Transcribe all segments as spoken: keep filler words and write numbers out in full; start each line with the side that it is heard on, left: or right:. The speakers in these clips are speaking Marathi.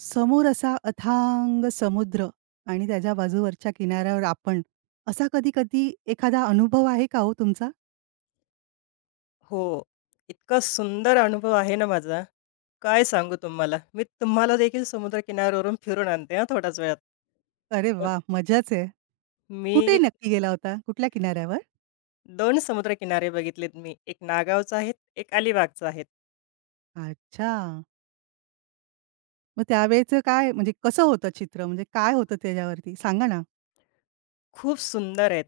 right: समोर असा अथांग समुद्र आणि त्याच्या बाजूवरच्या किनाऱ्यावर आपण, असा कधी-कधी एखादा अनुभव आहे का हो तुमचा?
left: हो. इतका सुंदर अनुभव आहे ना माझा, काय सांगू तुम्हाला. मी तुम्हाला देखील समुद्रकिनाऱ्यावरून फिरून आणते हां थोड्याच वेळात.
right: अरे
left: अ
right: वाह! मजाच आहे. कुठे
left: मी
right: नक्की गेला होता? कुठल्या किनाऱ्यावर?
left: दोन समुद्रकिनारे बघितलेत मी. एक नागावचा आहे, एक अलिबागचा आहे.
right: अच्छा. मग त्यावेळचं काय म्हणजे कसं होतं चित्र? म्हणजे काय होतं त्याच्यावरती? सांगा ना?
left: खूप सुंदर आहेत.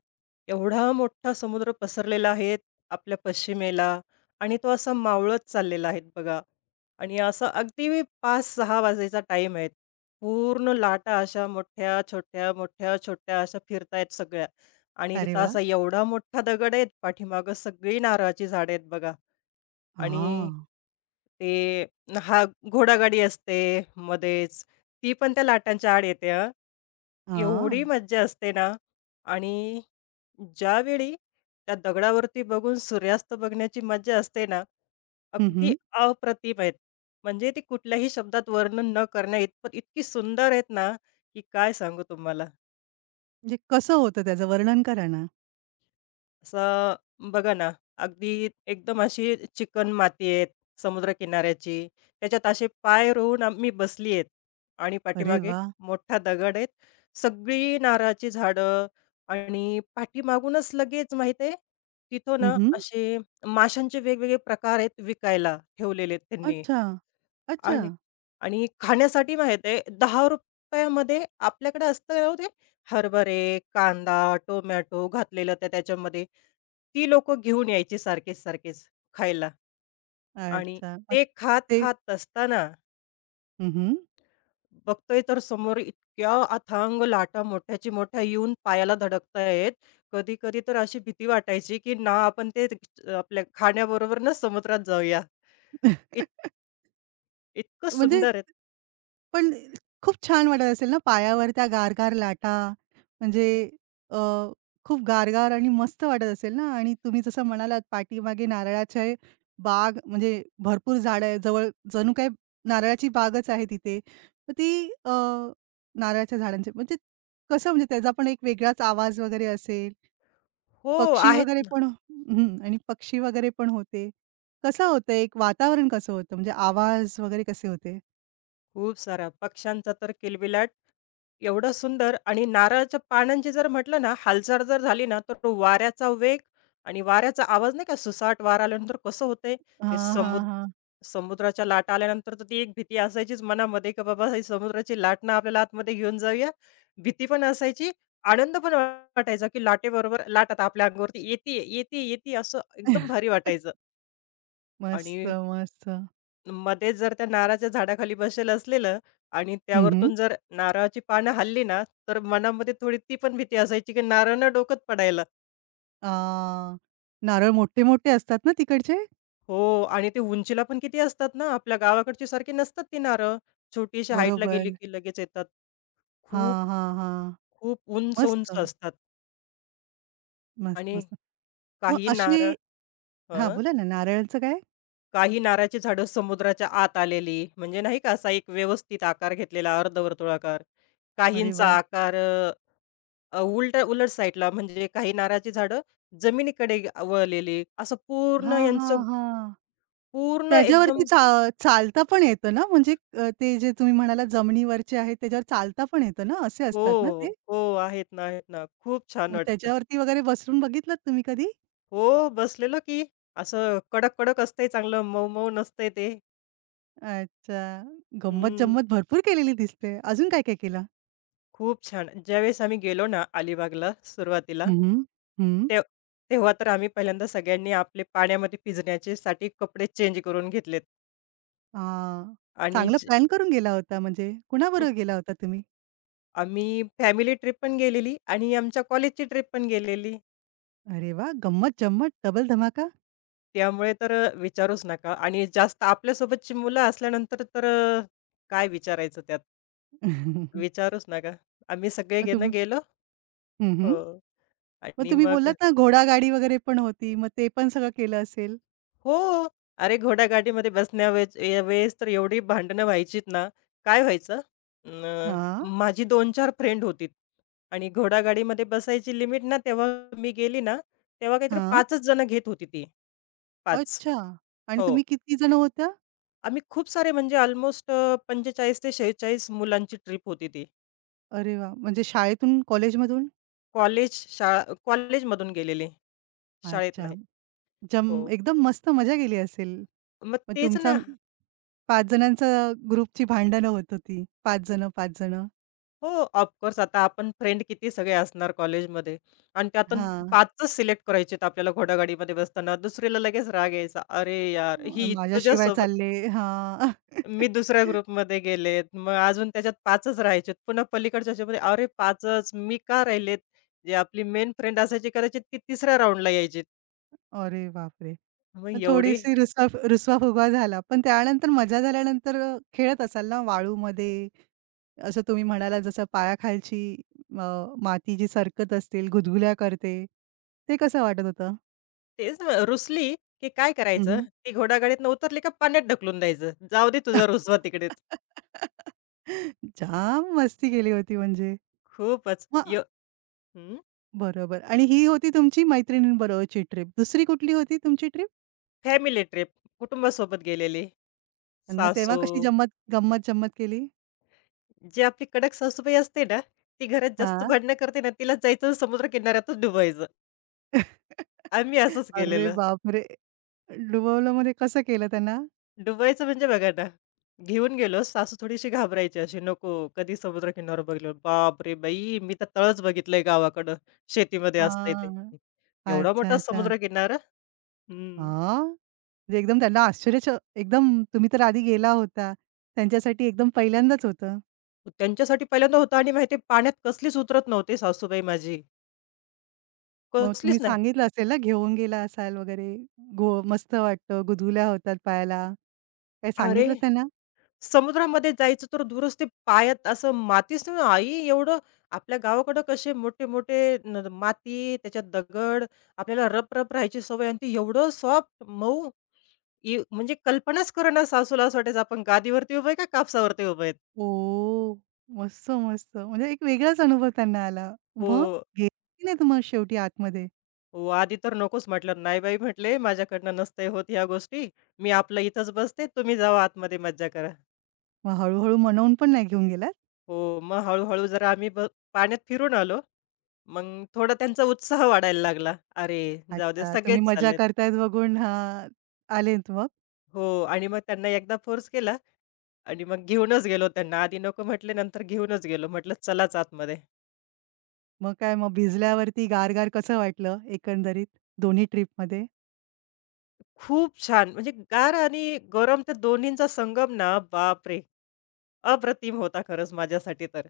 left: एवढा मोठा समुद्र पसरलेला आहे आपल्या पश्चिमेला आणि तो असा मावळत चाललेला आहे बघा आणि असं अगदी पाच सहा वाजायचा टाईम आहे. पूर्ण लाटा अशा मोठ्या, छोट्या, मोठ्या, छोट्या अशा फिरतायत सगळ्या आणि
right: अरे
left: तिथं
right: वाह!
left: असा एवढा मोठा दगड आहे, पाठीमागं सगळी नारळाची झाडं आहेत बघा. आणि
right: हां.
left: ते हा घोडागाडी असते मध्येच. ती पण त्या लाटांच्या आड येते हां.
right: हां.
left: एवढी मज्जा असते ना आणि ज्यावेळी त्या दगडावरती बघून सूर्यास्त बघण्याची मज्जा असते ना,
right: हं,
left: अगदी
right: हं.
left: अप्रतिम आहेत. म्हणजे ती कुठल्याही शब्दात वर्णन न करण्या इतपत इतकी सुंदर आहेत ना, की काय सांगू तुम्हाला.
right: म्हणजे कसं होतं त्याचं वर्णन करा ना?
left: असं बघा ना, अगदी एकदम अशी चिकण माती आहे समुद्रकिनाऱ्याची. त्याच्यात असे पाय रोवून आ मी बसली आहे आणि
right: अरे
left: पाठीमागे
right: वाह!
left: मोठा दगड आहे. सगळी नारळाची झाडं आणि पाठीमागूनच लगेच माहीत आहे, तिथं
right: हं,
left: ना
right: हं.
left: असे माशांचे वेगवेगळे प्रकार आहेत विकायला ठेवलेले आहेत त्यांनी.
right: अच्छा. अच्छा.
left: आणि आणि खाण्यासाठी माहिती आहे ₹दहा रुपये आपल्याकडे असतं ना हो ते हरभरे, कांदा, टोमॅटो घातलेलं त्या त्याच्यामध्ये. ती लोकं घेऊन यायची सारखेच, सारखेच खायला आणि
right: अच्छा. मग
left: ते खात,
right: ते
left: खात असताना
right: हं, हं.
left: बघतोय तर समोर इतक्या अथांग लाटा मोठ्याची मोठ्या येऊन पायाला धडकतायत. कधी-कधी तर अशी भीती वाटायची, की ना आपण ते आपल्या खाण्याबरोबर ना समुद्रात जाऊया. इत इतकं
right: म्हणजे
left: सुंदर आहेत.
right: पण खूप छान वाटत असेल ना पायावर त्या गारगार लाटा म्हणजे अ, खूप गारगार आणि मस्त वाटत असेल ना आणि तुम्ही जसं म्हणालात पाठीमागे नारळाचे बाग म्हणजे भरपूर झाडं आहे जवळ जणू काही नारळाची बागच आहे तिथे. मग ती अ, नारळाच्या झाडांचे म्हणजे कसं म्हणजे त्याचा पण एक वेगळाच आवाज वगैरे असेल.
left: हो,
right: पक्षी वगैरे
left: आहेत
right: पण हो, हं, आणि पक्षी वगैरे पण होते. कसं होतं एक वातावरण कसं होतं म्हणजे आवाज वगैरे कसे होते?
left: खूप सारा. पक्ष्यांचा तर किलबिलाट एवढा सुंदर आणि नारळाच्या पानांची जर म्हटलं ना, हालचाल जर झाली ना, तर तो वाऱ्याचा वेग आणि वाऱ्याचा आवाज नाही का, सुसाट वारा आल्यानंतर कसं होतंय, ते
right: हां, हां,
left: समुद्र
right: हां.
left: समुद्राच्या लाटा आल्यानंतर तर ती एक भीती असायचीच मनामध्ये, की बाबा ही समुद्राची लाट ना आपल्याला आतमध्ये घेऊन जाऊया. भीती पण असायची, आनंद पण वाटायचा, की लाटेबरोबर लाट आता आपल्या अंगावरती येतीये, येतीये, येतीये असं एकदम भारी वाटायचं
right: मस्त,
left: आणि
right: मस्त.
left: मध्येच जर त्या नारळाच्या झाडाखाली बसेल असलेलं आणि
right: हं, हं.
left: त्यावरतून जर नारळाची पानं हलली ना, तर मनामध्ये थोडी ती पण भीती असायची की नारळ ना डोक्यात पडायला.
right: अ, नारळ मोठे-मोठे असतात ना तिकडचे?
left: हो आणि ते उंचीला पण किती असतात ना, आपल्या गावाकडची सारखी नसतात ती नारळ. छोटीशी हाईटला गेली
right: बरोबर.
left: की लगेच येतात. खूप,
right: हां, हां, हां.
left: खूप
right: मस्त,
left: उंच-उंच असतात
right: मस्त,
left: आणि
right: मस्त. मग
left: काही
right: अशी
left: नारळ
right: हां,
left: हं,
right: बोला ना नारळाचं काय?
left: काही नारळाची झाडं समुद्राच्या आत आलेली म्हणजे नाही का असा एक व्यवस्थित आकार घेतलेला अर्धवर्तुळाकार.
right: अरे
left: काहींचा
right: वाह!
left: आकार अ, उलट उलट साईडला म्हणजे काही नारळाची झाडं जमिनीकडे गे- वळलेली. असं पूर्ण
right: हां, हां,
left: यांचं
right: हां.
left: पूर्ण
right: त्याच्यावरती
left: एकदम
right: चा चालता पण येतं ना? म्हणजे अ, ते जे तुम्ही म्हणालात जमिनीवरचे आहेत त्याच्यावर चालता पण येतं ना? असे
left: हो,
right: असतात ना ते?
left: हो. आहेत ना, आहेत ना. खूप छान
right: मग
left: वाटतं.
right: त्याच्यावरती वगैरे बसून बघितलत तुम्ही कधी?
left: हो, बसलेलो की असं कडक-कडक असतंय चांगलं मऊ-मऊ नसतंय ते.
right: अच्छा.
left: हं,
right: गंमत-जंमत भरपूर केलेली दिसते. अजून काय-काय केलं?
left: खूप छान. ज्यावेळेस आम्ही गेलो ना अलिबागला सुरुवातीला,
right: हं, हं. हं.
left: तेव्हा तेव्हा तर आम्ही पहिल्यांदा सगळ्यांनी आपले पाण्यामध्ये भिजण्याचे साठी कपडे चेंज करून घेतलेत
right: हां.
left: आणि
right: चांगला
left: जे
right: प्लॅन करून गेला होता म्हणजे
left: हो,
right: कुणाबरोबर गेला होता तुम्ही?
left: आम्ही फॅमिली ट्रिप पण गेलेली आणि आमच्या कॉलेजची ट्रिप पण गेलेली.
right: अरे वाह! गंमत-जंमत डबल धमाका.
left: त्यामुळे तर अ, विचारूच नका आणि जास्त आपल्यासोबतची मुलं असल्यानंतर तर अ, काय विचारायचं त्यात, विचारूच नका. आम्ही सगळे
right: मग
left: गे ना
right: तुम्ही
left: गेलो
right: हं, हं.
left: हो.
right: मग
left: आणि
right: तुम्ही
left: मग
right: बोललात ना घोडागाडी वगैरे पण होती. मग ते पण सगळं केलं असेल?
left: हो. अरे घोडागाडीमध्ये बसण्यावेळेस वेळेस तर एवढी भांडणं व्हायचीत ना, काय व्हायचं अ,
right: हां,
left: माझी दोन चार फ्रेंड होती आणि घोडागाडीमध्ये बसायची लिमिट ना, तेव्हा मी गेली ना, तेव्हा काहीतरी
right: हां.
left: पाचच जण घेत होती ती. पाच
right: अच्छा. आणि
left: हो.
right: तुम्ही किती जण होत्या?
left: आम्ही खूप सारे म्हणजे अल्मोस्ट अ, पंचेचाळीस ते शेहेचाळीस मुलांची ट्रिप होती ती.
right: अरे वाह! म्हणजे शाळेतून, कॉलेजमधून?
left: कॉलेज शाळा कॉलेजमधून गेलेली, शाळेत
right: अच्छा.
left: नाही.
right: जम
left: हो.
right: एकदम मस्त मजा केली असेल.
left: मग
right: मग
left: तेच
right: तुमचा
left: ना
right: पाच जणांचा ग्रुपची भांडणं होत होती. पाच जण, पाच जण.
left: हो, ऑफकोर्स आता आपण फ्रेंड किती सगळे असणार कॉलेजमध्ये आणि त्यातून
right: हां.
left: पाचच सिलेक्ट करायचेत आपल्याला घोडागाडीमध्ये बसताना. दुसरीला लगेच राग यायचा. "अरे यार,
right: अ,
left: ही
right: माझ्याशिवाय
left: तुझ्यासोबत
right: चालले हां.
left: मी दुसऱ्या ग्रुपमध्ये गेलेत." मग अजून त्याच्यात पाचच राहायचेत. पुन्हा पलीकडच्या ह्याच्यामध्ये "अरे पाचच मी का राहिलेत?" जे आपली मेन फ्रेंड असायची कदाचित ती तिसऱ्या राउंडला यायची.
right: अरे बापरे!
left: मग
right: मग
left: एवढी
right: थोडीशी रुसवाफ रुसवा-फुगवा झाला. पण त्यानंतर मजा झाल्यानंतर अ, खेळत असाल ना वाळूमध्ये? असं तुम्ही म्हणालात जसं पायाखालची अ, माती जी सरकत असतील, गुदगुल्या करते. ते कसं वाटत होतं?
left: तेच ना रुसली, की काय
right: हं,
left: करायचं?
right: हं.
left: ती घोडागाडीतनं उतरली का पाण्यात ढकलून द्यायचं. जाऊ दे तुझा रुसवा तिकडेच.
right: जाम मस्ती केली होती म्हणजे.
left: खूपच
right: मग
left: यो हं,
right: बरोबर आणि ही होती तुमची मैत्रिणींबरोबरची ट्रिप. दुसरी कुठली होती तुमची ट्रिप?
left: फॅमिली ट्रिप कुटुंबासोबत गेलेली.
right: आणि मग तेव्हा
left: सासू,
right: कशी जम्मत गंमत-जम्मत केली?
left: जी आपली कडक सासूबाई असते ना, ती घरात जास्त
right: हां.
left: भांडणं करते ना, तिला जायचं समुद्रकिनाऱ्यातच डुबायचं. आम्ही असंच
right: अरे
left: केलेलं.
right: बापरे! डुबवलं म्हणजे कसं केलं त्यांना?
left: डुबायचं म्हणजे बघा ना, घेऊन गेलो. सासू थोडीशी घाबरायची अशी, "नको, कधी समुद्रकिनारा बघलो." बापरे बाई! मी तर तळच बघितलंय गावाकडं, शेतीमध्ये असतंय ते.
right: हां.
left: एवढा
right: अच्छा,
left: मोठा
right: अच्छा.
left: समुद्रकिनारा हं.
right: हां? म्हणजे एकदम त्यांना आश्चर्यच एकदम तुम्ही तर आधी गेला होता. त्यांच्यासाठी एकदम पहिल्यांदाच होतं.
left: त्यांच्यासाठी पहिल्यांदा होता आणि माहिती आहे पाण्यात कसलीच उतरत नव्हती सासूबाई माझी,
right: मग तुम्ही
left: कसलीच नाही.
right: सांगितलं असेल ना, घेऊन गेला असाल वगैरे. गो मस्त वाटतं, गुदगुल्या होतात पायाला. काही
left: अरे
right: सांगितलं त्यांना?
left: समुद्रामध्ये जायचं तर दूरच ते पायात असं मातीच ना आई एवढं आपल्या गावाकडं कसे मोठे-मोठे न माती, त्याच्यात दगड, आपल्याला रप-रप राहायची सवय आणि ते एवढं सॉफ्ट, मऊ ई म्हणजे कल्पनाच करेना सासूला असं वाटायचं आपण गादीवरती उभं आहे का कापसावरती उभे आहेत?
right: ओह! मस्त, मस्त. म्हणजे एक वेगळाच अनुभव त्यांना आला. मग
left: हो,
right: गेलात की नाहीत मग शेवटी आतमध्ये?
left: हो. आधी तर नकोच म्हटलं, "नाही बाई," म्हटले, "माझ्याकडनं नसतंय होत ह्या गोष्टी. मी आपलं इथंच बसते, तुम्ही जावा आतमध्ये मज्जा करा."
right: मग हळू म्हणवून पण नाही घेऊन गेलात?
left: हो. मग हळू-हळू जरा आम्ही ब पाण्यात फिरून आलो. मग थोडा त्यांचा उत्साह वाढायला लागला. अरे, जाऊ दे
right: अच्छा, तुम्ही
left: सगळेच
right: मजा
left: चाललेत.
right: करतायत बघून हां, आलेत मग?
left: हो आणि मग त्यांना एकदा फोर्स केला आणि मग घेऊनच गेलो त्यांना. आधी नको म्हटले, नंतर घेऊनच गेलो. म्हटलं चलाच आतमध्ये.
right: मग काय मग भिजल्यावरती गार-गार कसं वाटलं एकंदरीत दोन्ही ट्रिपमध्ये?
left: खूप छान म्हणजे गार आणि गरम त्या दोन्हींचा संगम ना, बापरे! अप्रतिम होता खरंच माझ्यासाठी तर.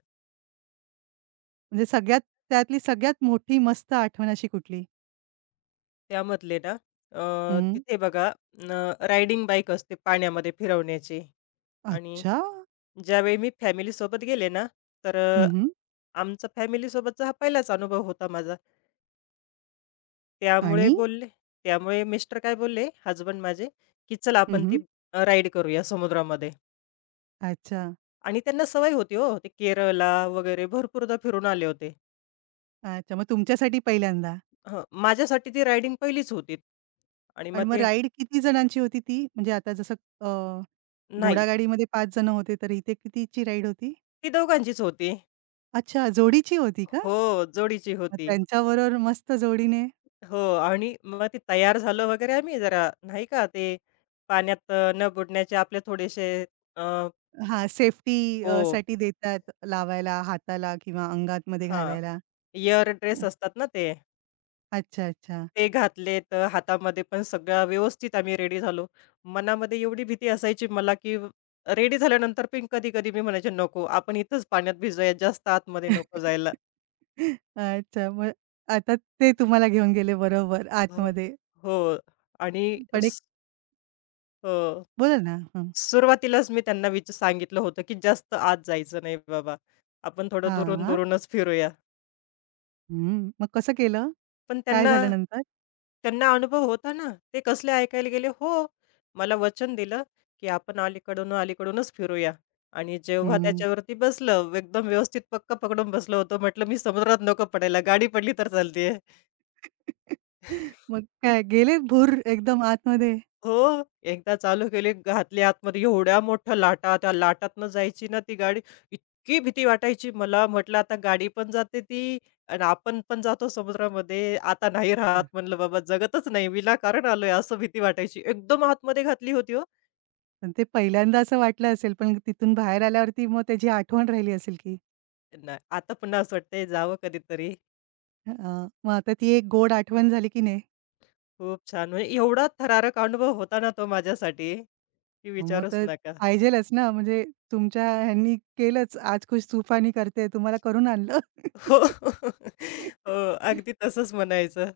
right: म्हणजे सगळ्यात त्यातली सगळ्यात मोठी मस्त आठवण अशी कुठली?
left: त्यामधले ना अ,
right: हं.
left: तिथे बघा रायडिंग बाईक असते पाण्यामध्ये फिरवण्याची आणि
right: अच्छा.
left: ज्यावेळी मी फॅमिलीसोबत गेले ना, तर अ,
right: हं,
left: आमचा फॅमिलीसोबतचा हा पहिलाच अनुभव होता माझा. त्यामुळे
right: आणि?
left: बोलले त्यामुळे मिस्टर काय बोलले, हसबंड माझे, की "चला आपण
right: हं,
left: ती अ, राईड करूया समुद्रामध्ये."
right: अच्छा.
left: आणि त्यांना सवय होती हो. ते केरळला वगैरे भरपूरदा फिरून आले होते.
right: अच्छा. मग तुमच्यासाठी पहिल्यांदा.
left: हं, माझ्यासाठी ती रायडिंग पहिलीच होती. आणि मग
right: आणि मग
left: ते
right: राईड किती जणांची होती ती? म्हणजे आता जसं अ,
left: नाही,
right: घोडागाडीमध्ये पाच जण होते, तर इथे कितीची राईड होती?
left: ती दोघांचीच होती.
right: अच्छा, जोडीची होती का?
left: हो, जोडीची
right: मग
left: होती.
right: त्यांच्याबरोबर मस्त जोडीने
left: हो आणि मग ते तयार झालं वगैरे आम्ही जरा नाही का ते पाण्यात अ, न बुडण्याचे आपले थोडेसे अ,
right: हां, सेफ्टी
left: हो
right: अ, साठी देतात लावायला हाताला किंवा अंगातमध्ये
left: हां
right: घालायला.
left: इयर ड्रेस
right: हो.
left: असतात ना ते
right: अच्छा, अच्छा.
left: ते घातले तर हातामध्ये पण सगळं व्यवस्थित आम्ही रेडी झालो मनामध्ये एवढी भीती असायची मला की रेडी झाल्यानंतर पण कधी कधी मी म्हणायचे नको आपण इथंच पाण्यात भिजूया जास्त आतमध्ये नको जायला
right: अच्छा. मग आता ते तुम्हाला घेऊन गेले बरोबर
left: हो
right: आतमध्ये.
left: हो आणि
right: पण एक
left: स- हो
right: बोला ना? हं.
left: सुरुवातीलाच मी त्यांना विच सांगितलं होतं, की जास्त आत जायचं नाही बाबा. आपण थोडं
right: हां.
left: दुरून-दुरूनच फिरूया.
right: हं. मग कसं केलं?
left: पण
right: काय
left: त्यांना
right: झालं नंतर?
left: त्यांना अनुभव होता ना. ते कसले ऐकायला गेले, "हो, मला वचन दिलं, की आपण अलीकडून-अलीकडूनच फिरूया." आणि जेव्हा
right: हं.
left: त्याच्यावरती बसलं, एकदम व्यवस्थित पक्क पकडून बसलो होतो. म्हटलं, "मी समुद्रात नको पडायला. गाडी पडली तर चालते."
right: मग काय गेले भूर एकदम आतमध्ये?
left: हो, एकदा चालू केली, घातली आतमध्ये एवढ्या मोठ्या लाटा, त्या लाटातनं जायची ना ती गाडी, इतकी भीती वाटायची मला. म्हटलं आता गाडी पण जाते ती आणि आपण पण जातो समुद्रामध्ये. आता नाही राहत म्हणलं बाबा जगतच नाही, विनाकारण आलोय असं भीती वाटायची. एकदम आतमध्ये घातली होती हो.
right: पण ते पहिल्यांदा असं वाटलं असेल, पण तिथून बाहेर आल्यावरती मग त्याची आठवण राहिली असेल की?
left: नाही आता पुन्हा असं वाटतंय जावं कधीतरी.
right: अ, मग आता ती एक गोड आठवण झाली की
left: खूप छान म्हणजे एवढा थरारक अनुभव होता ना तो माझ्यासाठी, की
right: हो, मग
left: विचारूच
right: तर
left: नका.
right: पाहिजेलच ना, म्हणजे तुमच्या ह्यांनी केलंच. आज कुछ तूफानी करते तुम्हाला करून आणलं.
left: हो, हो, अगदी तसंच म्हणायचं.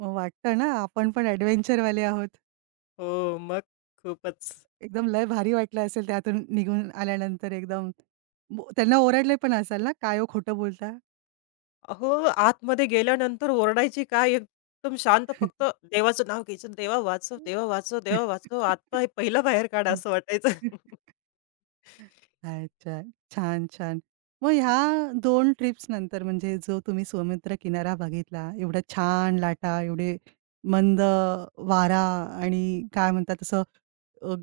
right: मग वाटतं ना, आपण पण adventure वाले आहोत.
left: हो, मग खूपच.
right: एकदम लय भारी वाटलं असेल त्यातून निघून आल्यानंतर एकदम. बो- त्यांना ओरडले पण असाल ना, "काय हो खोटं बोलता?"
left: अहो, आतमध्ये गेल्यानंतर ओरडायची काय एकदम शांत फक्त देवाचं नाव घ्यायचं, "देवा वाचव, देवा वाचव, देवा वाचव. आत्ता हे पहिलं बाहेर काढा" असं वाटायचं.
right: अच्छा. छान, छान. मग ह्या दोन ट्रिप्स नंतर म्हणजे जो तुम्ही समुद्र किनारा बघितला, एवढ्या छान लाटा, एवढे मंद वारा आणि काय म्हणतात तसं अ,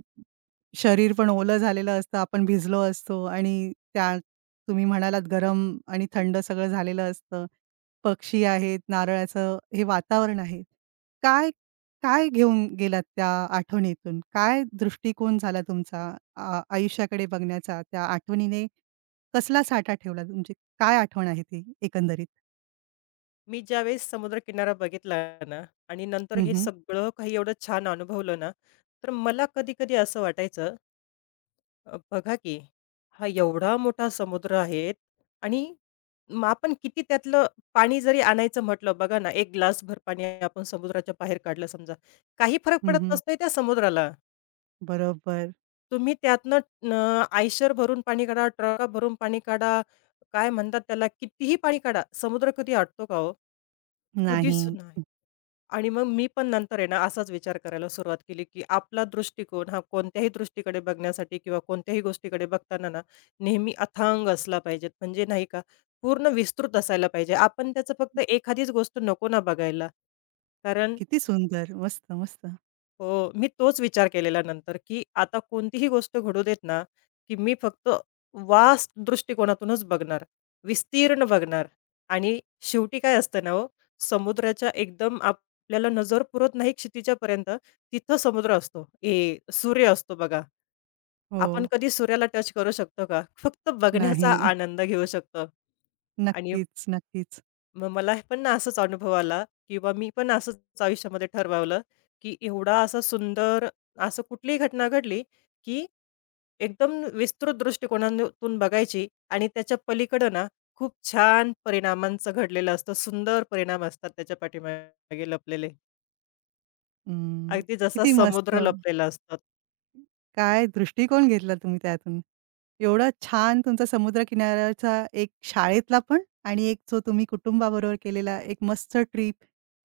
right: शरीर पण ओलं झालेलं असतं, आपण भिजलो असतो आणि त्या तुम्ही म्हणालात गरम आणि थंड सगळं झालेलं असतं. पक्षी आहेत, नारळाचं हे वातावरण आहे. काय, काय घेऊन गेलात त्या आठवणीतून? काय दृष्टिकोन झाला तुमचा आ आयुष्याकडे बघण्याचा? त्या आठवणीने कसला साठा ठेवला? तुमची काय आठवण आहे ती एकंदरीत?
left: मी ज्यावेळेस समुद्रकिनारा बघितला ना आणि नंतर
right: हं,
left: हे
right: हं.
left: सगळं काही एवढं छान अनुभवलं ना, तर मला कधी-कधी असं वाटायचं, अ, बघा की हा एवढा मोठा समुद्र आहे आणि मग आपण किती त्यातलं पाणी जरी आणायचं म्हटलं, बघा ना, एक ग्लासभर पाणी आपण समुद्राच्या बाहेर काढलं समजा, काही फरक पडत नसतोय त्या समुद्राला.
right: बरोबर.
left: तुम्ही त्यातनं न आयशर भरून पाणी काढा, ट्रका भरून पाणी काढा, काय म्हणतात त्याला, कितीही पाणी काढा, समुद्र कधी आटतो का हो? कधीच
right: नाही.
left: नाही. आणि मग मी पण नंतर आहे ना, असाच विचार करायला सुरुवात केली, की आपला दृष्टिकोन हा कोणत्याही दृष्टीकडे बघण्यासाठी किंवा कोणत्याही गोष्टीकडे बघताना ना, नेहमी अथांग असला पाहिजेत. म्हणजे नाही का, पूर्ण विस्तृत असायला पाहिजे. आपण त्याचं फक्त एखादीच गोष्ट नको ना बघायला. कारण
right: किती सुंदर. मस्त, मस्त.
left: हो, मी तोच विचार केलेला नंतर, की आता कोणतीही गोष्ट घडू देत ना, की मी फक्त वास्ट दृष्टिकोनातूनच बघणार, विस्तीर्ण बघणार आणि शेवटी काय असतं ना हो, समुद्राच्या एकदम आपल्याला नजर पुरत नाही क्षितिजापर्यंत, तिथं समुद्र असतो. ए सूर्य असतो बघा.
right: हो.
left: आपण कधी सूर्याला टच करू शकतो का? फक्त बघण्याचा
right: नाही.
left: आनंद घेऊ शकतो. आणि
right: नक्कीच, नक्कीच.
left: मग मला पण ना असाच अनुभव आला किंवा मी पण असंच आयुष्यामध्ये ठरवलं, की एवढा असा सुंदर असं कुठलीही घटना घडली, की एकदम विस्तृत दृष्टिकोनातून बघायची आणि त्याच्या पलीकडं ना खूप छान परिणामांचं घडलेलं असतं. सुंदर परिणाम असतात त्याच्या पाठीमागे लपलेले.
right: अं,
left: अगदी जसा
right: किती मस्त!
left: समुद्र लपलेला असतो.
right: काय दृष्टिकोन घेतला तुम्ही त्यातून. एवढा छान तुमचा समुद्रकिनाऱ्याचा एक शाळेतला पण आणि एक जो तुम्ही कुटुंबाबरोबर केलेला एक मस्त ट्रिप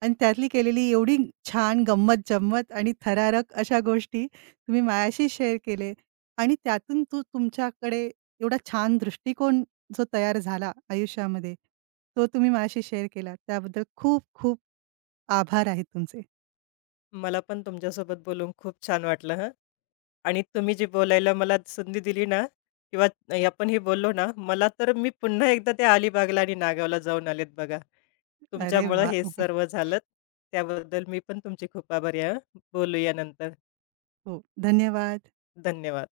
right: आणि त्यातली केलेली एवढी छान गंमत-जंमत आणि थरारक अशा गोष्टी तुम्ही माझ्याशी शेअर केले आणि त्यातून तो तुमच्याकडे एवढा छान दृष्टिकोन जो तयार झाला आयुष्यामध्ये, तो तुम्ही माझ्याशी शेअर केला. त्याबद्दल खूप खूप आभार आहेत तुमचे.
left: मला पण तुमच्यासोबत बोलून खूप छान वाटलं हं. आणि तुम्ही जी बोलायला मला संधी दिली ना किंवा आपण हे बोललो ना, मला तर मी पुन्हा एकदा त्या अलिबागला आणि नागावला जाऊन आलेत बघा.
right: अरे
left: तुमच्यामुळं
right: वाह!
left: हे सर्व झालं. त्याबद्दल मी पण तुमची खूप आभारी आहे हं. बोलूया नंतर.
right: हो, धन्यवाद.
left: धन्यवाद.